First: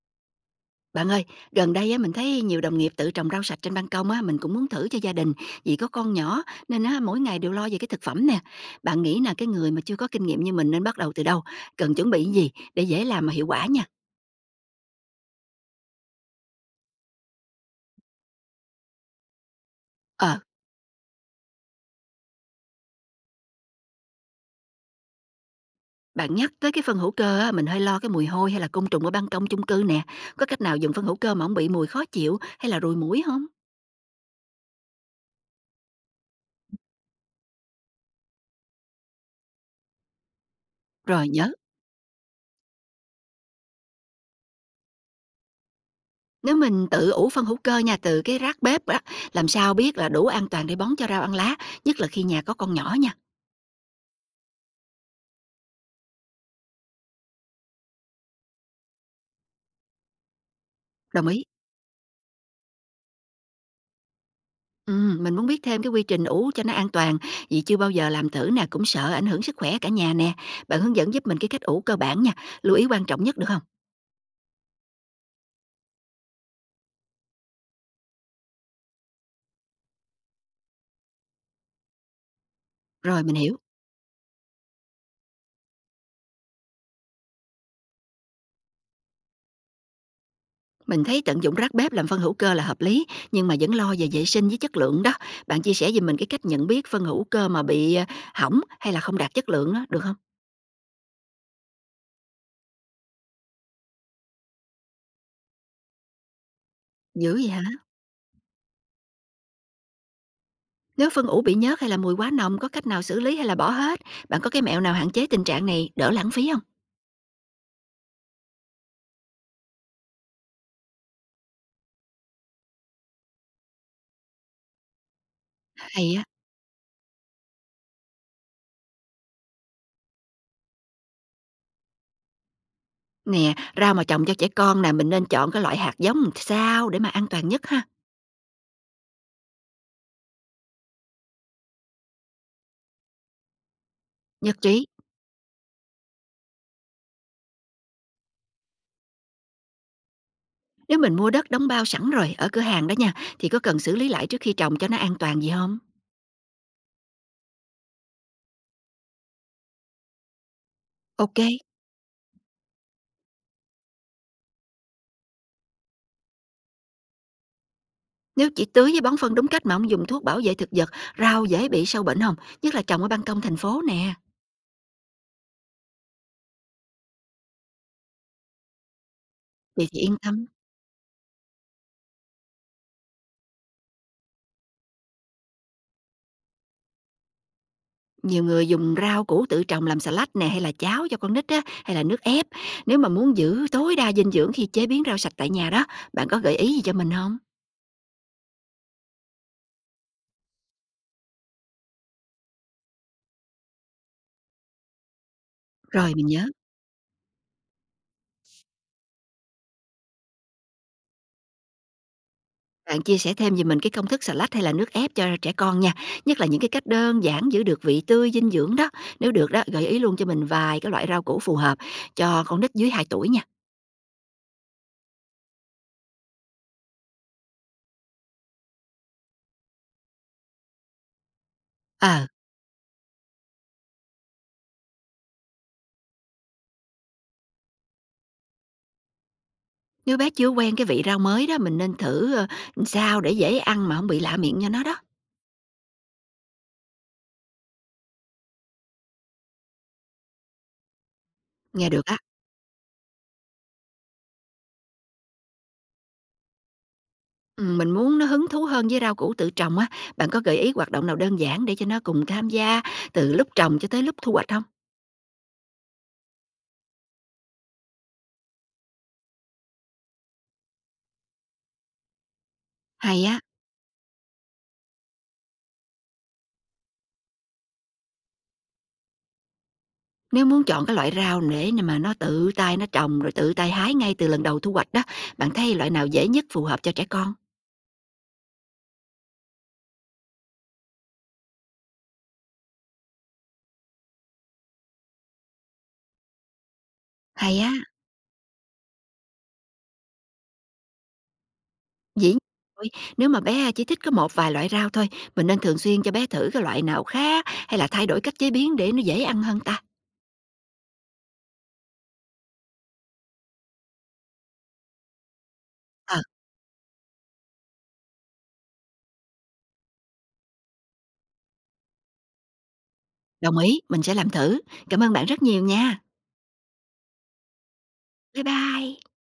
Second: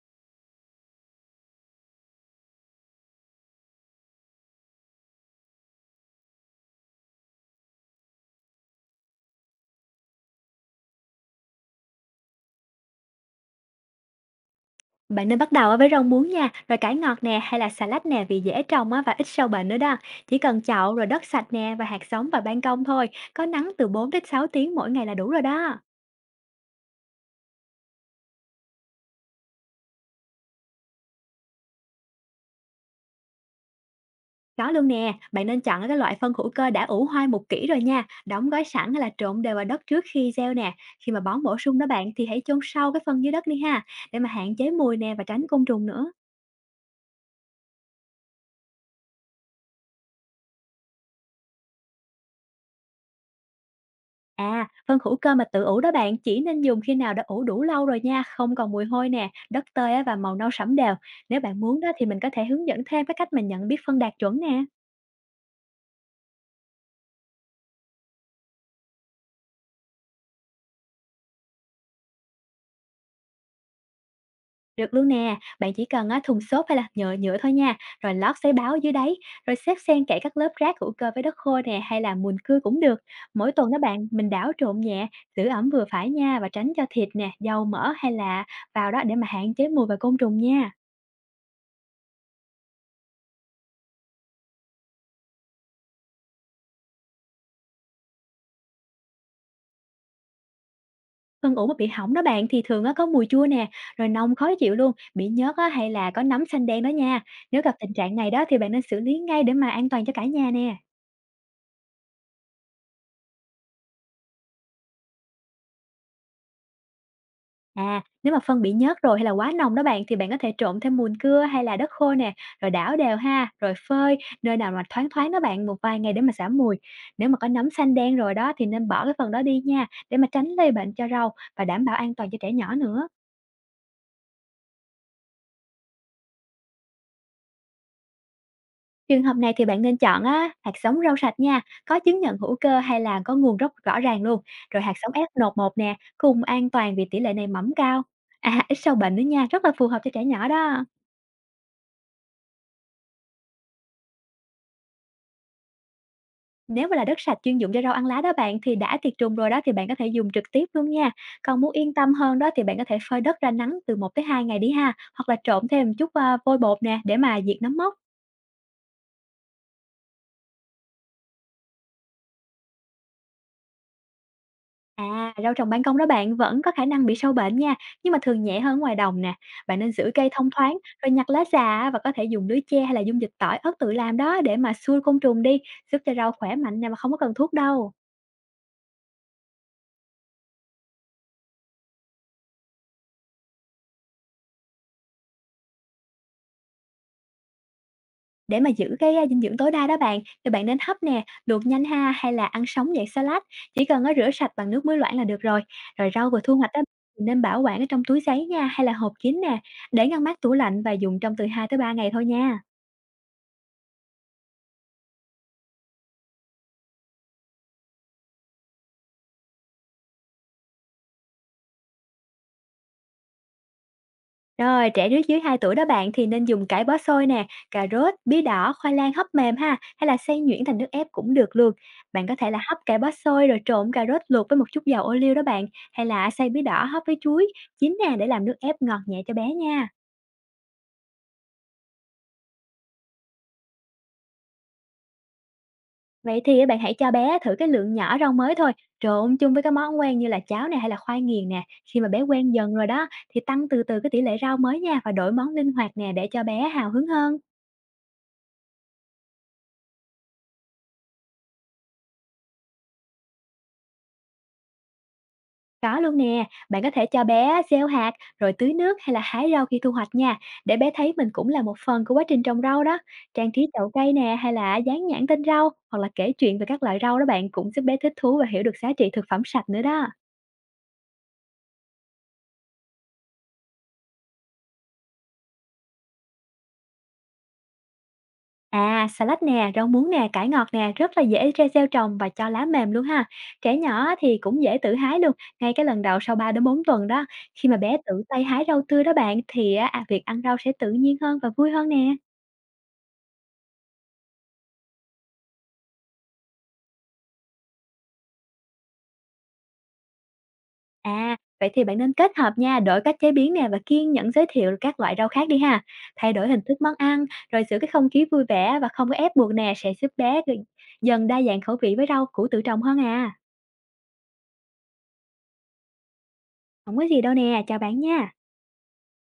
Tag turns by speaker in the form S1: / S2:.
S1: Bạn ơi, gần đây á mình thấy nhiều đồng nghiệp tự trồng rau sạch trên ban công á, mình cũng muốn thử cho gia đình, vì có con nhỏ nên á mỗi ngày đều lo về cái thực phẩm nè. Bạn nghĩ là cái người mà chưa có kinh nghiệm như mình nên bắt đầu từ đâu, cần chuẩn bị gì để dễ làm mà hiệu quả nha.
S2: Bạn nên bắt đầu á với rau muống nha, rồi cải ngọt nè hay là xà lách nè vì dễ trồng á và ít sâu bệnh nữa đó. Chỉ
S1: Ờ,
S2: cần chậu rồi đất sạch nè và hạt giống và ban công thôi, có nắng từ 4 đến 6 tiếng mỗi ngày là đủ rồi đó.
S1: bạn nhắc tới cái phân hữu cơ á, mình hơi lo cái mùi hôi hay là côn trùng ở ban công chung cư nè. Có cách nào dùng phân hữu cơ mà không bị mùi khó chịu hay là ruồi muỗi không?
S2: Có luôn nè, bạn nên chọn cái loại phân hữu cơ đã ủ hoai một kỹ rồi nha, đóng gói sẵn hay là trộn đều vào đất trước khi gieo nè. Khi mà
S1: Rồi
S2: bón
S1: nhớ.
S2: bổ sung đó bạn thì hãy chôn sâu cái phân dưới đất đi ha, để mà hạn chế mùi nè và tránh côn trùng nữa.
S1: Nếu mình tự ủ phân hữu cơ nha từ cái rác bếp á, làm sao biết là đủ an toàn để bón cho rau ăn lá, nhất là khi nhà có con nhỏ nha.
S2: À, phân hữu cơ mà tự ủ đó bạn chỉ nên dùng khi nào đã ủ đủ lâu rồi nha, không còn mùi hôi nè, đất tơi á và màu nâu sẫm đều.
S1: Đồng
S2: Nếu
S1: ý.
S2: bạn muốn đó thì mình có thể hướng dẫn thêm cái cách mình nhận biết phân đạt chuẩn nè.
S1: Mình muốn biết thêm cái quy trình ủ cho nó an toàn, vì chưa bao giờ làm thử nè, cũng sợ ảnh hưởng sức khỏe cả nhà nè. Bạn hướng dẫn giúp mình cái cách ủ cơ bản nha, lưu ý quan trọng nhất được không?
S2: Được luôn nè, bạn chỉ cần á, thùng xốp hay là nhựa nhựa thôi nha, rồi lót giấy báo dưới đáy, rồi xếp xen kẽ các lớp rác hữu cơ với đất khô nè hay là mùn cưa cũng được.
S1: Rồi mình
S2: Mỗi
S1: hiểu.
S2: tuần đó bạn, mình đảo trộn nhẹ, giữ ẩm vừa phải nha, và tránh cho thịt nè, dầu mỡ hay là vào đó để mà hạn chế mùi và côn trùng nha.
S1: Mình thấy tận dụng rác bếp làm phân hữu cơ là hợp lý, nhưng mà vẫn lo về vệ sinh với chất lượng đó. Bạn chia sẻ giùm mình cái cách nhận biết phân hữu cơ mà bị, hỏng hay là không đạt chất lượng á, được không?
S2: Phân ủ mà bị hỏng đó bạn thì thường á, có mùi chua nè, rồi nông khó chịu luôn, bị nhớt á, hay là có nấm xanh đen đó nha.
S1: Dữ vậy
S2: Nếu
S1: hả?
S2: gặp tình trạng này đó thì bạn nên xử lý ngay để mà an toàn cho cả nhà nè.
S1: Nếu phân ủ bị nhớt hay là mùi quá nồng, có cách nào xử lý hay là bỏ hết? Bạn có cái mẹo nào hạn chế tình trạng này đỡ lãng phí không?
S2: À, nếu mà phân bị nhớt rồi hay là quá nồng đó bạn, thì bạn có thể trộn thêm mùn cưa hay là đất khô nè, rồi đảo đều ha, rồi phơi nơi nào mà thoáng thoáng đó bạn một vài ngày
S1: Hay
S2: để
S1: á.
S2: mà giảm mùi. Nếu mà có nấm xanh đen rồi đó thì nên bỏ cái phần đó đi nha, để mà tránh lây bệnh cho rau và đảm bảo an toàn cho trẻ nhỏ nữa.
S1: Nè, rau mà trồng cho trẻ con nè, mình nên chọn cái loại hạt giống làm sao để mà an toàn nhất ha?
S2: Trường hợp này thì bạn nên chọn á, hạt giống rau sạch nha, có chứng nhận hữu cơ hay là có nguồn gốc rõ ràng luôn.
S1: Nhất
S2: Rồi
S1: trí.
S2: hạt giống F1 nè, cùng an toàn vì tỷ lệ này mầm cao. À, ít sâu bệnh nữa nha, rất là phù hợp cho trẻ nhỏ đó.
S1: Nếu mình mua đất đóng bao sẵn rồi ở cửa hàng đó nha, thì có cần xử lý lại trước khi trồng cho nó an toàn gì không?
S2: Nếu mà là đất sạch chuyên dụng cho rau ăn lá đó bạn thì đã tiệt trùng rồi đó, thì bạn có thể dùng trực tiếp luôn nha.
S1: Ok.
S2: Còn muốn yên tâm hơn đó thì bạn có thể phơi đất ra nắng từ 1 tới 2 ngày đi ha, hoặc là trộn thêm chút à, vôi bột nè để mà diệt nấm mốc.
S1: Nếu chỉ tưới với bón phân đúng cách mà không dùng thuốc bảo vệ thực vật, rau dễ bị sâu bệnh không? Nhất là trồng ở ban công thành phố nè.
S2: À, rau trồng ban công đó bạn vẫn có khả năng bị sâu bệnh nha, nhưng mà thường nhẹ hơn ngoài đồng nè. Bạn
S1: Vậy
S2: nên
S1: thì
S2: giữ
S1: yên
S2: cây
S1: tâm.
S2: thông thoáng, rồi nhặt lá già á, và có thể dùng lưới tre hay là dung dịch tỏi ớt tự làm đó để mà xua côn trùng đi, giúp cho rau khỏe mạnh nè mà không có cần thuốc đâu.
S1: Nhiều người dùng rau củ tự trồng làm salad nè hay là cháo cho con nít á, hay là nước ép. Nếu mà muốn giữ tối đa dinh dưỡng khi chế biến rau sạch tại nhà đó, bạn có gợi ý gì cho mình không?
S2: Để mà giữ cái à, dinh dưỡng tối đa đó bạn, thì bạn nên hấp nè, luộc nhanh ha hay là ăn sống dạng salad, chỉ cần nó rửa sạch bằng nước muối loãng là được rồi. Rồi
S1: Rồi mình
S2: rau vừa
S1: nhớ.
S2: thu hoạch đó thì nên bảo quản ở trong túi giấy nha hay là hộp kín nè, để ngăn mát tủ lạnh và dùng trong từ 2 tới 3 ngày thôi nha.
S1: Bạn chia sẻ thêm giùm mình cái công thức xà lách hay là nước ép cho trẻ con nha, nhất là những cái cách đơn giản giữ được vị tươi, dinh dưỡng đó. Nếu được đó, gợi ý luôn cho mình vài cái loại rau củ phù hợp cho con nít dưới 2 tuổi nha.
S2: Rồi, trẻ nước dưới 2 tuổi đó bạn thì nên dùng cải bó xôi nè, cà rốt, bí đỏ, khoai lang hấp mềm ha, hay là xay nhuyễn thành nước ép cũng được luôn.
S1: Ờ,
S2: Bạn có thể là hấp cải bó xôi rồi trộn cà rốt luộc với một chút dầu ô liu đó bạn, hay là xay bí đỏ hấp với chuối, chín nè để làm nước ép ngọt nhẹ cho bé nha.
S1: nếu bé chưa quen cái vị rau mới đó, mình nên thử sao để dễ ăn mà không bị lạ miệng cho nó đó.
S2: Vậy thì á, bạn hãy cho bé thử cái lượng nhỏ rau mới thôi, trộn chung với các món quen như là cháo này hay là khoai nghiền nè.
S1: Nghe
S2: Khi
S1: được
S2: mà
S1: á.
S2: bé quen dần rồi đó thì tăng từ từ cái tỷ lệ rau mới nha, và đổi món linh hoạt nè để cho bé hào hứng hơn.
S1: Ừ, mình muốn nó hứng thú hơn với rau củ tự trồng á, bạn có gợi ý hoạt động nào đơn giản để cho nó cùng tham gia từ lúc trồng cho tới lúc thu hoạch không?
S2: Có luôn nè, bạn có thể cho bé gieo hạt, rồi tưới nước hay là hái rau khi thu hoạch nha, để bé thấy mình cũng là một phần của quá trình trồng rau đó.
S1: Hay á.
S2: Trang trí chậu cây nè, hay là dán nhãn tên rau, hoặc là kể chuyện về các loại rau đó bạn cũng giúp bé thích thú và hiểu được giá trị thực phẩm sạch nữa đó.
S1: Nếu muốn chọn cái loại rau để mà nó tự tay nó trồng rồi tự tay hái ngay từ lần đầu thu hoạch đó, bạn thấy loại nào dễ nhất phù hợp cho trẻ con?
S2: À, salad nè, rau muống nè, cải ngọt nè, rất là dễ tre gieo trồng và cho lá mềm luôn ha. Trẻ nhỏ thì cũng dễ tự hái luôn, ngay cái lần đầu sau 3 đến 4 tuần đó.
S1: Hay
S2: Khi
S1: á,
S2: mà bé tự tay hái rau tươi đó bạn thì á, à, việc ăn rau sẽ tự nhiên hơn và vui hơn nè.
S1: dĩ nhiên rồi, nếu mà bé chỉ thích có một vài loại rau thôi, mình nên thường xuyên cho bé thử cái loại nào khác hay là thay đổi cách chế biến để nó dễ ăn hơn ta?
S2: À, vậy thì bạn nên kết hợp nha, đổi cách chế biến nè và kiên nhẫn giới thiệu các loại rau khác đi ha.
S1: Ờ,
S2: Thay đổi hình thức món ăn, rồi giữ cái không khí vui vẻ và không có ép buộc nè sẽ giúp bé dần đa dạng khẩu vị với rau củ tự trồng hơn à.
S1: đồng ý, mình sẽ làm thử. Cảm ơn bạn rất nhiều nha.
S2: Không có gì đâu nè, chào bạn nha.
S1: Bye bye.